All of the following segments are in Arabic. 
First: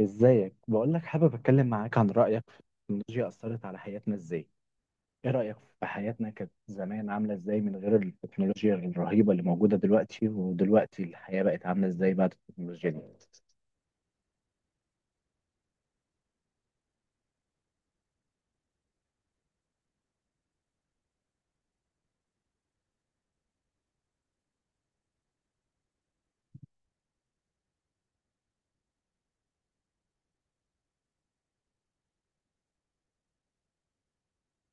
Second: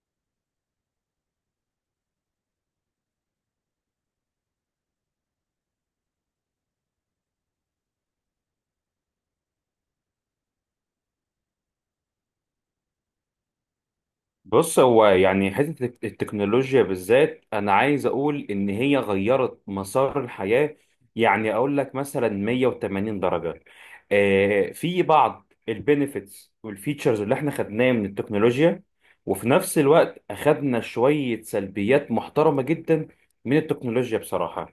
ازيك؟ بقول لك حابب اتكلم معاك عن رايك في التكنولوجيا، اثرت على حياتنا ازاي؟ ايه رايك؟ في حياتنا كانت زمان عامله ازاي من غير التكنولوجيا الرهيبه اللي موجوده دلوقتي، ودلوقتي الحياه بقت عامله ازاي بعد التكنولوجيا دي؟ بص هو يعني حتة التكنولوجيا بالذات أنا عايز أقول إن هي غيرت مسار الحياة. يعني أقول لك مثلا 180 درجة. آه، في بعض البينيفيتس والفيتشرز اللي إحنا خدناها من التكنولوجيا، وفي نفس الوقت أخدنا شوية سلبيات محترمة جدا من التكنولوجيا بصراحة.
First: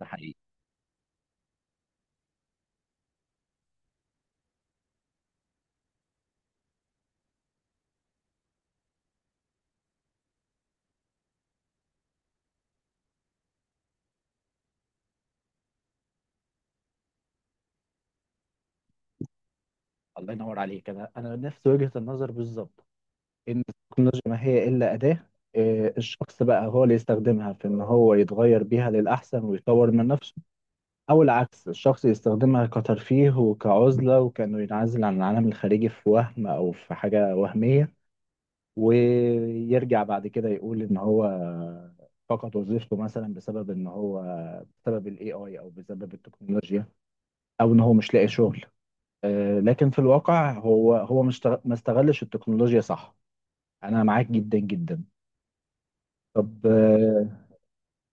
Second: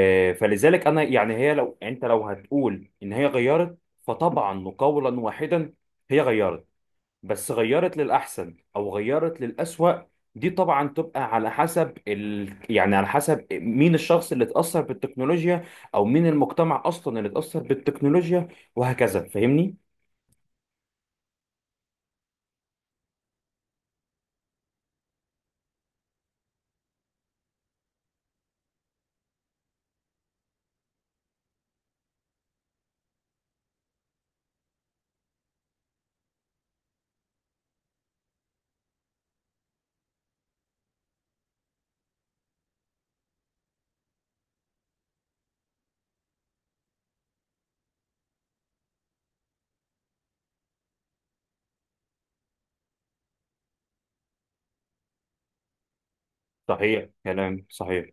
ده حقيقي. فلذلك أنا يعني هي لو أنت لو هتقول إن هي غيرت، فطبعا وقولا واحدا هي غيرت. بس غيرت للأحسن أو غيرت للأسوأ، دي طبعا تبقى على حسب يعني على حسب مين الشخص اللي اتأثر بالتكنولوجيا، أو مين المجتمع أصلا اللي اتأثر بالتكنولوجيا، وهكذا. فاهمني؟ الله ينور عليك. انا نفس وجهه النظر بالظبط. ان التكنولوجيا ما هي الا اداه. الشخص بقى هو اللي يستخدمها في ان هو يتغير بيها للاحسن ويطور من نفسه. أو العكس، الشخص يستخدمها كترفيه وكعزلة وكأنه ينعزل عن العالم الخارجي في وهم أو في حاجة وهمية. ويرجع بعد كده يقول إن هو فقد وظيفته مثلا، بسبب إن هو، بسبب ال AI أو بسبب التكنولوجيا، أو إن هو مش لاقي شغل. لكن في الواقع هو مش تغ- ما استغلش التكنولوجيا صح. أنا معاك جدا جدا. طب، صحيح، كلام صحيح.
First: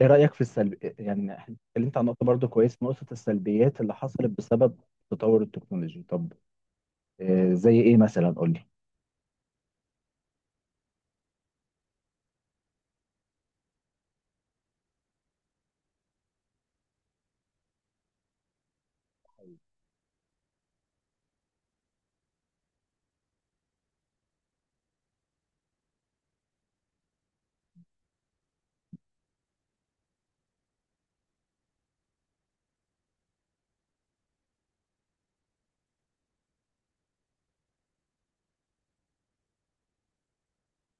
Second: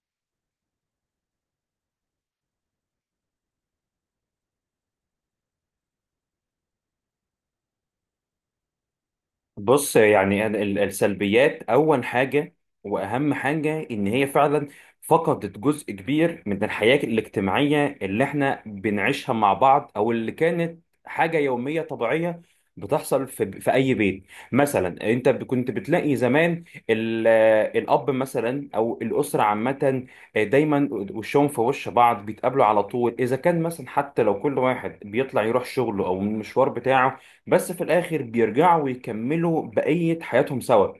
ايه رأيك في السلب، إيه؟ يعني إحنا اتكلمت عن نقطة، برضو كويس، نقطة السلبيات اللي حصلت بسبب تطور التكنولوجي. طب، زي ايه مثلا؟ قول لي. بص، يعني أنا السلبيات، اول حاجه واهم حاجه ان هي فعلا فقدت جزء كبير من الحياه الاجتماعيه اللي احنا بنعيشها مع بعض، او اللي كانت حاجه يوميه طبيعيه بتحصل في اي بيت. مثلا انت كنت بتلاقي زمان ال- الاب مثلا او الاسره عامه دايما وشهم في وش بعض، بيتقابلوا على طول. اذا كان مثلا حتى لو كل واحد بيطلع يروح شغله او المشوار بتاعه، بس في الآخر بيرجعوا ويكملوا بقية حياتهم سوا.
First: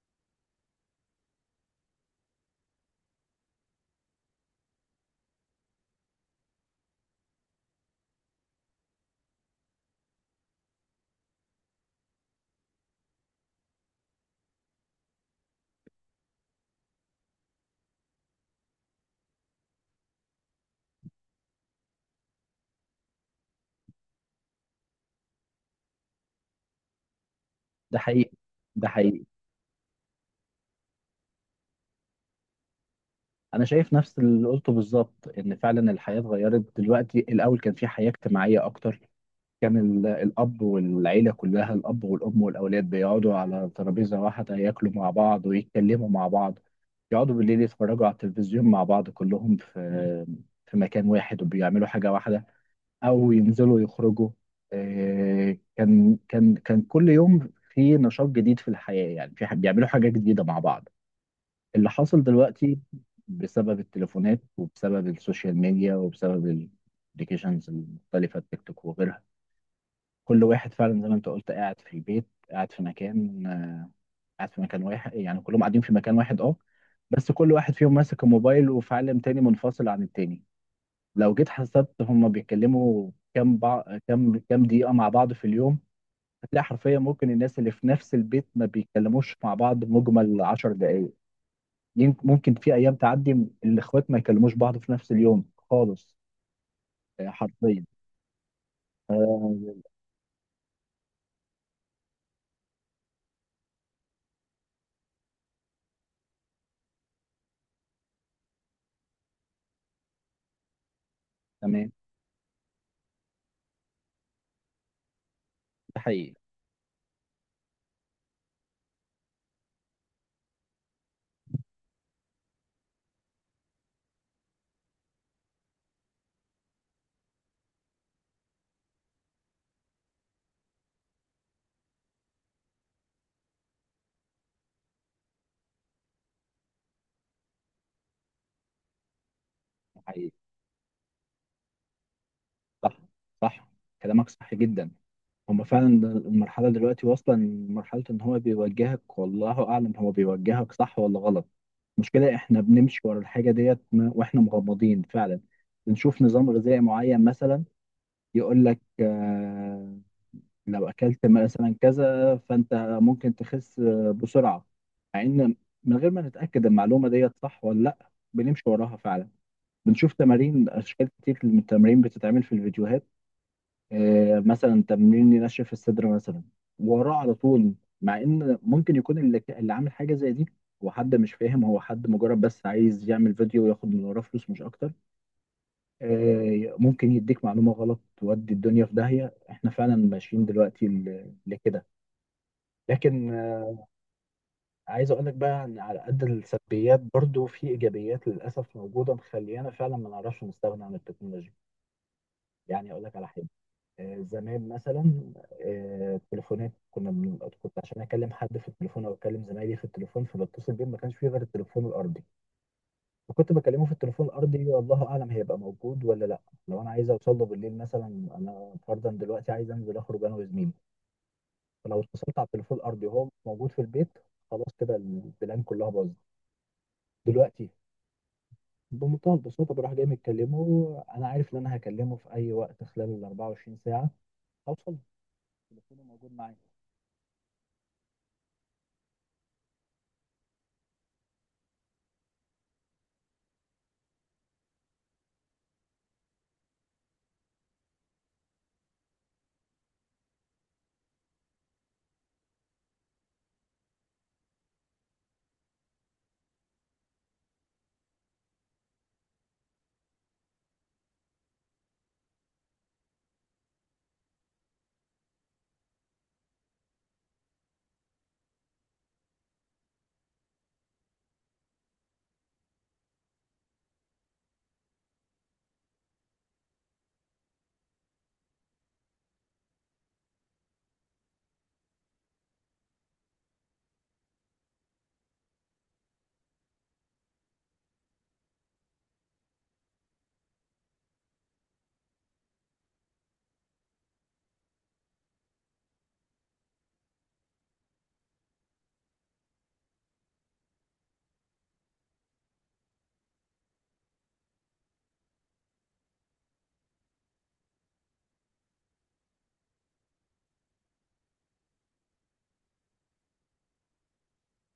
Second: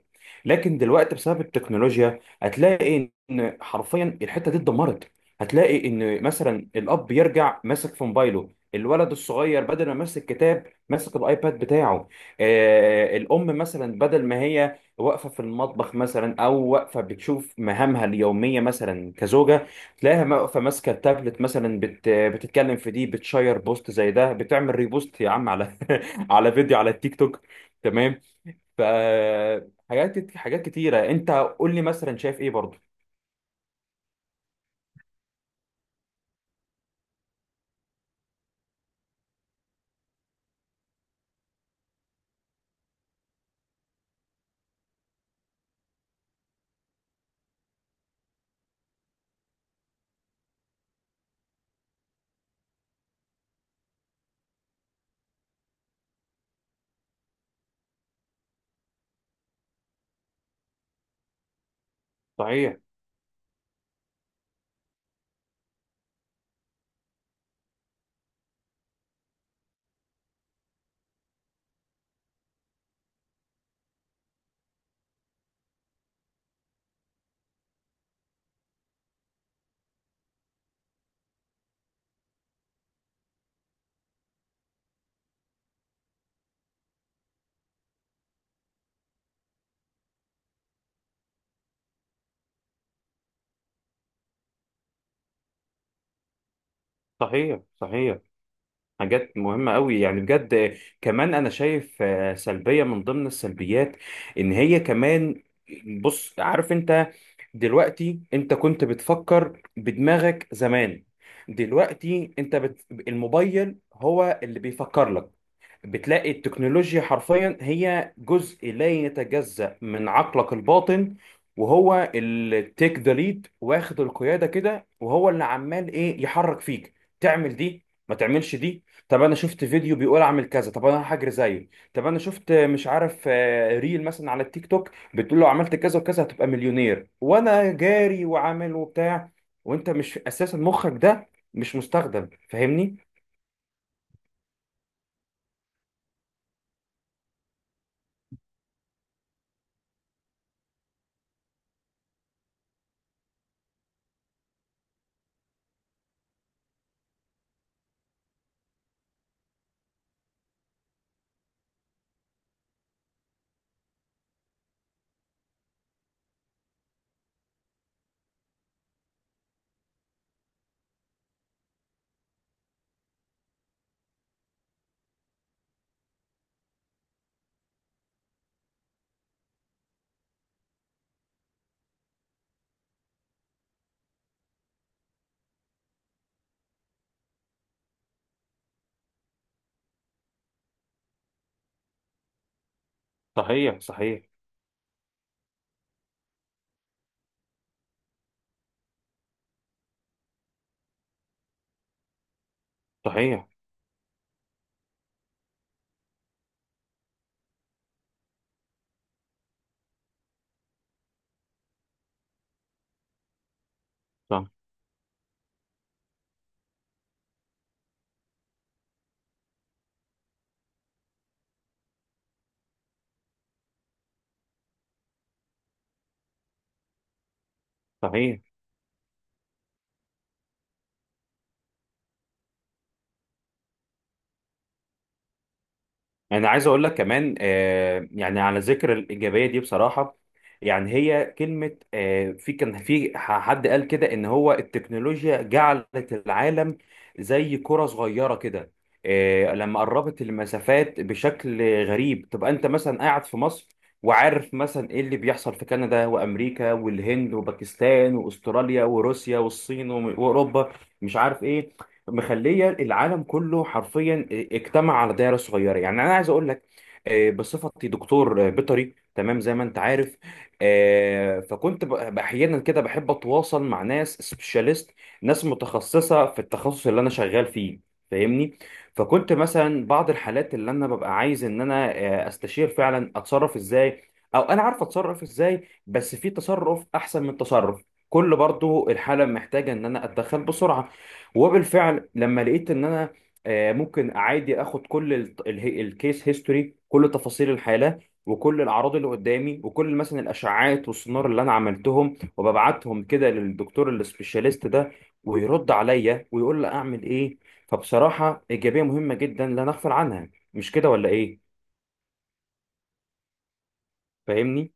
لكن دلوقتي بسبب التكنولوجيا هتلاقي إن حرفيا الحتة دي اتدمرت. هتلاقي إن مثلا الأب يرجع ماسك في موبايله، الولد الصغير بدل ما ماسك كتاب ماسك الايباد بتاعه. آه، الام مثلا بدل ما هي واقفه في المطبخ مثلا او واقفه بتشوف مهامها اليوميه مثلا كزوجه، تلاقيها واقفه ماسكه التابلت مثلا، بتتكلم في دي، بتشير بوست زي ده، بتعمل ريبوست يا عم على على فيديو على التيك توك. ده تمام. حقيقي. ف ده حقيقي. حاجات كتيره. انت قول لي مثلا شايف ايه برضه؟ انا شايف نفس اللي قلته بالظبط، ان فعلا الحياة اتغيرت دلوقتي. الاول كان في حياة اجتماعية اكتر. كان الاب والعيلة كلها، الاب والام والاولاد بيقعدوا على ترابيزة واحدة، ياكلوا مع بعض ويتكلموا مع بعض. يقعدوا بالليل يتفرجوا على التلفزيون مع بعض، كلهم في مكان واحد وبيعملوا حاجة واحدة، او ينزلوا يخرجوا. كان كل يوم في نشاط جديد في الحياة، يعني بيعملوا حاجة جديدة مع بعض. اللي حصل صحيح، دلوقتي بسبب التليفونات وبسبب السوشيال ميديا وبسبب الابلكيشنز المختلفة، التيك توك وغيرها، كل واحد فعلا زي ما انت قلت، قاعد في البيت، قاعد في مكان، قاعد في مكان واحد، يعني كلهم قاعدين في مكان واحد بس كل واحد فيهم ماسك الموبايل وفي عالم تاني منفصل عن التاني. لو جيت حسبت هما بيتكلموا كام بع... كام كام دقيقة مع بعض في اليوم، هتلاقي حرفيا ممكن الناس اللي في نفس البيت ما بيتكلموش مع بعض مجمل 10 دقايق. ممكن في أيام تعدي الإخوات ما يكلموش بعض في نفس اليوم خالص. صحيح، حرفيا. صحيح. حاجات مهمة قوي يعني بجد. كمان أنا شايف سلبية من ضمن السلبيات إن هي كمان، بص عارف أنت، دلوقتي أنت كنت بتفكر بدماغك زمان، تمام. دلوقتي أنت الموبايل هو اللي بيفكر لك. ده بتلاقي حقيقي. التكنولوجيا حرفيا هي جزء لا يتجزأ من عقلك الباطن، وهو اللي تيك ذا ليد، واخد القيادة كده، وهو اللي عمال ايه يحرك فيك. تعمل دي ما تعملش دي. طب انا شفت فيديو بيقول اعمل كذا، طب انا هجري زيه. طب انا شفت مش عارف ريل مثلا على التيك توك بتقول له عملت كذا وكذا هتبقى مليونير، وانا جاري وعامل وبتاع، وانت ده مش حقيقي. اساسا مخك ده مش مستخدم. صح، فاهمني؟ صح، كلامك صح جدا. هما فعلا المرحلة دلوقتي واصلة لمرحلة إن هو بيوجهك، والله أعلم هو بيوجهك صح ولا غلط. المشكلة إحنا بنمشي ورا الحاجة ديت وإحنا مغمضين فعلا. بنشوف نظام غذائي معين مثلا، يقول لك لو أكلت مثلا كذا فأنت ممكن تخس بسرعة. مع إن، من غير ما نتأكد المعلومة ديت صح ولا لأ، بنمشي وراها فعلا. بنشوف تمارين، أشكال كتير من التمارين بتتعمل في الفيديوهات. مثلا تمرين ينشف الصدر مثلا، وراه على طول. مع ان ممكن يكون اللي عامل حاجه زي دي هو حد مش فاهم، هو حد مجرد بس عايز يعمل فيديو وياخد من وراه فلوس مش اكتر. ممكن يديك معلومه غلط تودي الدنيا في داهيه. احنا فعلا ماشيين دلوقتي لكده. لكن، صحيح، صحيح، عايز اقول لك بقى ان على قد السلبيات برضو في ايجابيات للاسف موجوده، مخليانا فعلا ما نعرفش نستغنى عن التكنولوجيا. يعني اقول لك على حاجه. صحيح. زمان مثلا، التليفونات كنت عشان اكلم حد في التليفون او اكلم زمايلي في التليفون، فبتصل بيهم، ما كانش فيه غير التليفون الارضي. فكنت بكلمه في التليفون صح. الارضي، والله اعلم هيبقى موجود ولا لا. لو انا عايز اوصل له بالليل مثلا، انا فرضا دلوقتي عايز انزل اخرج انا وزميلي، فلو اتصلت على التليفون الارضي وهو مش موجود في البيت، خلاص كده البلان كلها باظت. دلوقتي صحيح. بمنتهى البساطه بروح جاي متكلمه، انا عارف ان انا هكلمه في اي وقت خلال ال 24 ساعه، هوصل له. تليفونه موجود انا عايز اقول لك كمان آه، يعني على ذكر الايجابيه دي بصراحه، يعني هي كلمه آه، في كان في حد قال كده ان هو التكنولوجيا جعلت العالم زي كره صغيره كده. آه، لما قربت المسافات بشكل غريب، تبقى انت مثلا قاعد في مصر وعارف مثلا ايه اللي بيحصل في كندا وامريكا والهند وباكستان واستراليا وروسيا والصين واوروبا، مش عارف ايه. مخليه العالم كله حرفيا اجتمع على دايره صغيره. يعني انا عايز اقول لك، بصفتي دكتور بيطري، تمام زي ما انت عارف، فكنت احيانا كده بحب اتواصل مع ناس سبيشاليست، ناس متخصصه في التخصص اللي انا شغال فيه، فاهمني. فكنت مثلا بعض الحالات اللي انا ببقى عايز ان انا استشير فعلا اتصرف ازاي، او انا عارف اتصرف ازاي بس في تصرف احسن من تصرف، كل برضو الحالة محتاجة ان انا اتدخل بسرعة. وبالفعل لما لقيت ان انا ممكن عادي اخد كل الكيس هيستوري، كل تفاصيل الحاله وكل الاعراض اللي قدامي وكل مثلا الاشعاعات والسونار اللي انا عملتهم، وببعتهم كده للدكتور السبيشاليست ده، ويرد عليا ويقول لي اعمل ايه. فبصراحه ايجابيه مهمه جدا لا نغفل عنها، مش كده ولا ايه؟ فاهمني.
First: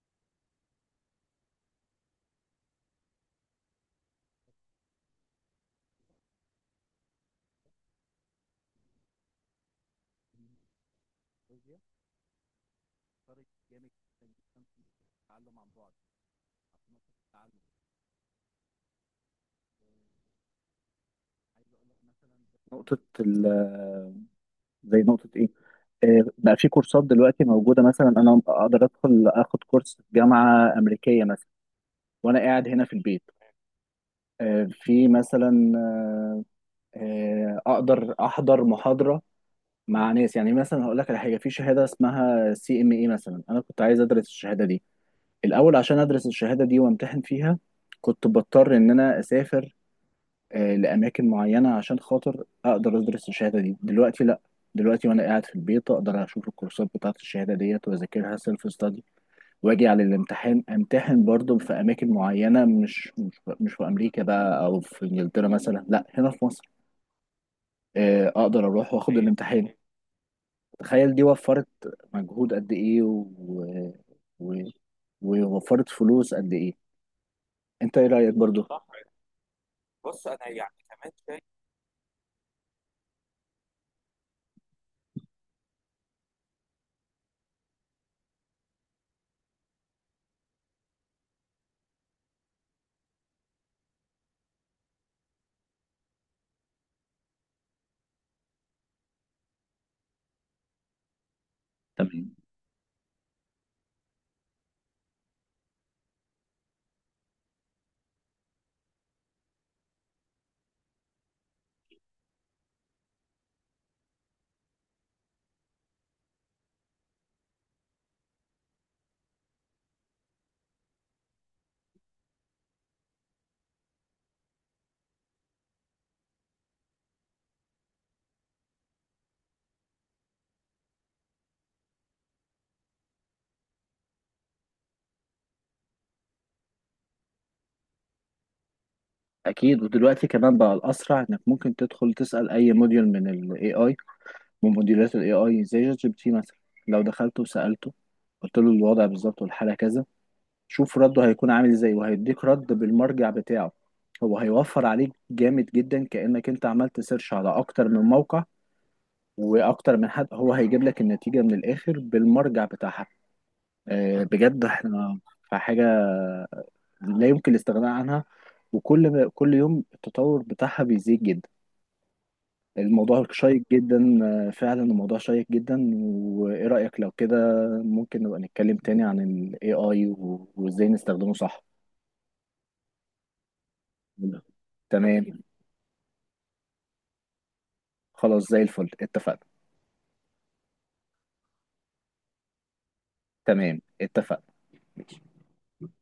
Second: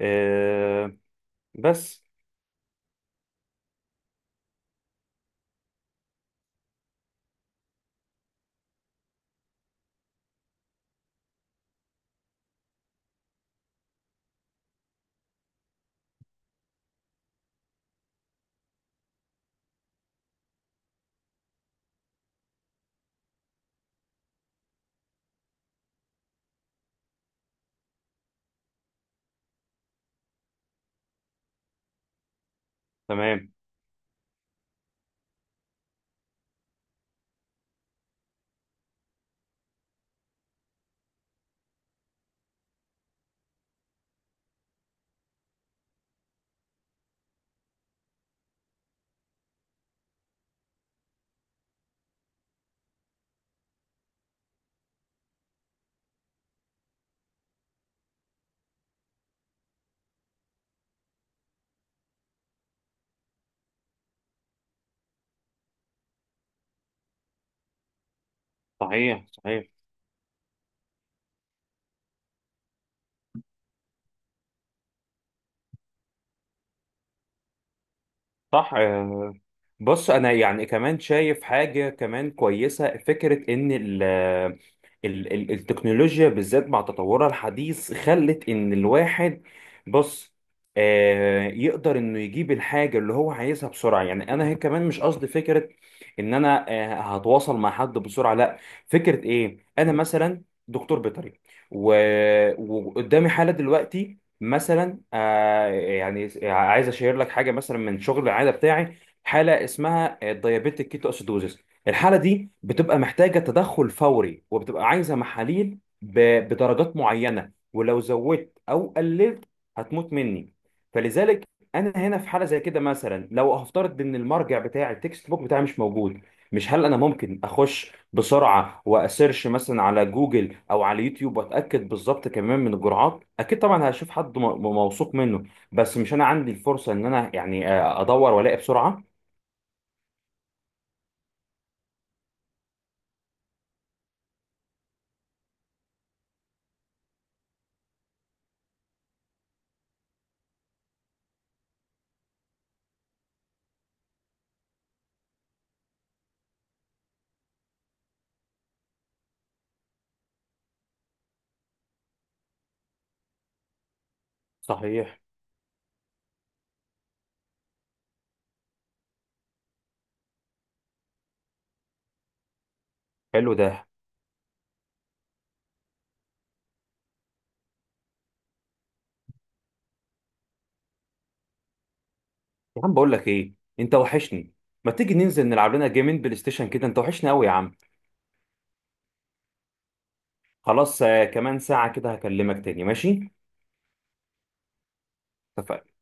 آه، بس. معايا. فرق جامد جدا جدا في التعلم عن بعد، في نقطة التعلم. آه، عايز أقول لك مثلا، نقطة ال- زي نقطة إيه؟ بقى في كورسات دلوقتي موجودة، مثلا أنا أقدر أدخل آخد كورس في جامعة أمريكية مثلا وأنا قاعد هنا في البيت. تمام. في مثلا، أقدر أحضر محاضرة مع ناس، يعني مثلا هقول لك على حاجة، في شهادة اسمها CME مثلا. أنا كنت عايز أدرس الشهادة دي الأول، عشان أدرس الشهادة دي وأمتحن فيها كنت بضطر إن أنا أسافر لأماكن معينة، عشان خاطر أقدر أدرس الشهادة دي. دلوقتي لأ، دلوقتي وأنا قاعد في البيت أقدر أشوف الكورسات بتاعة الشهادة ديت وأذاكرها سيلف ستادي، وأجي على الامتحان أمتحن برضه في أماكن معينة، مش في أمريكا بقى أو في إنجلترا مثلا، لأ، هنا في مصر. أقدر أروح وأخد صحيح، صحيح. الامتحان. تخيل دي وفرت مجهود قد إيه، و... ووفرت فلوس قد إيه. أنت إيه رأيك برضه؟ صح. بص انا يعني كمان شايف حاجه كمان كويسه، فكره ان ال ال ال التكنولوجيا بالذات مع تطورها الحديث خلت ان الواحد، بص، يقدر انه يجيب الحاجه اللي هو عايزها بسرعه. يعني انا هي كمان مش قصدي فكره ان انا هتواصل مع حد بسرعه، لا. فكره ايه، انا مثلا دكتور بيطري، و- وقدامي حاله دلوقتي، مثلا آه، يعني عايز اشير لك حاجه مثلا من شغل العياده بتاعي، حاله اسمها الديابيتيك كيتو اسيدوزيس. الحاله دي بتبقى محتاجه تدخل فوري، وبتبقى عايزه محاليل بدرجات معينه، ولو زودت او قللت هتموت مني. فلذلك انا هنا في حاله زي كده مثلا، لو هفترض ان المرجع بتاعي التكست بوك بتاعي مش موجود، مش هل انا ممكن اخش بسرعه واسيرش مثلا على جوجل او على يوتيوب واتاكد بالظبط كمان من الجرعات؟ اكيد طبعا هشوف حد موثوق منه. بس مش انا عندي الفرصه ان انا يعني ادور والاقي بسرعه. اكيد. ودلوقتي كمان بقى الاسرع انك ممكن تدخل تسال اي موديول من ال AI، من موديولات ال AI زي ChatGPT مثلا. لو دخلت وسالته قلت له الوضع بالظبط والحاله كذا، شوف رده هيكون عامل ازاي، وهيديك رد بالمرجع بتاعه. هو هيوفر عليك جامد جدا كانك انت عملت سيرش على اكتر من موقع واكتر من حد، هو هيجيب لك النتيجه من الاخر بالمرجع بتاعها. بجد احنا صحيح. في حاجه لا يمكن الاستغناء عنها، وكل يوم التطور بتاعها بيزيد جدا. الموضوع حلو شيق ده. جدا. فعلا الموضوع شيق جدا. وايه رأيك لو كده، ممكن نبقى نتكلم تاني عن ال AI وازاي نستخدمه صح؟ يا عم بقول لك ايه، انت وحشني. ما تيجي تمام. ننزل نلعب لنا جيمين بلاي ستيشن كده، انت وحشني قوي يا عم. خلاص زي الفل، اتفقنا. خلاص، آه، كمان ساعه كده هكلمك تاني، ماشي؟ تمام، اتفقنا. اتفقنا.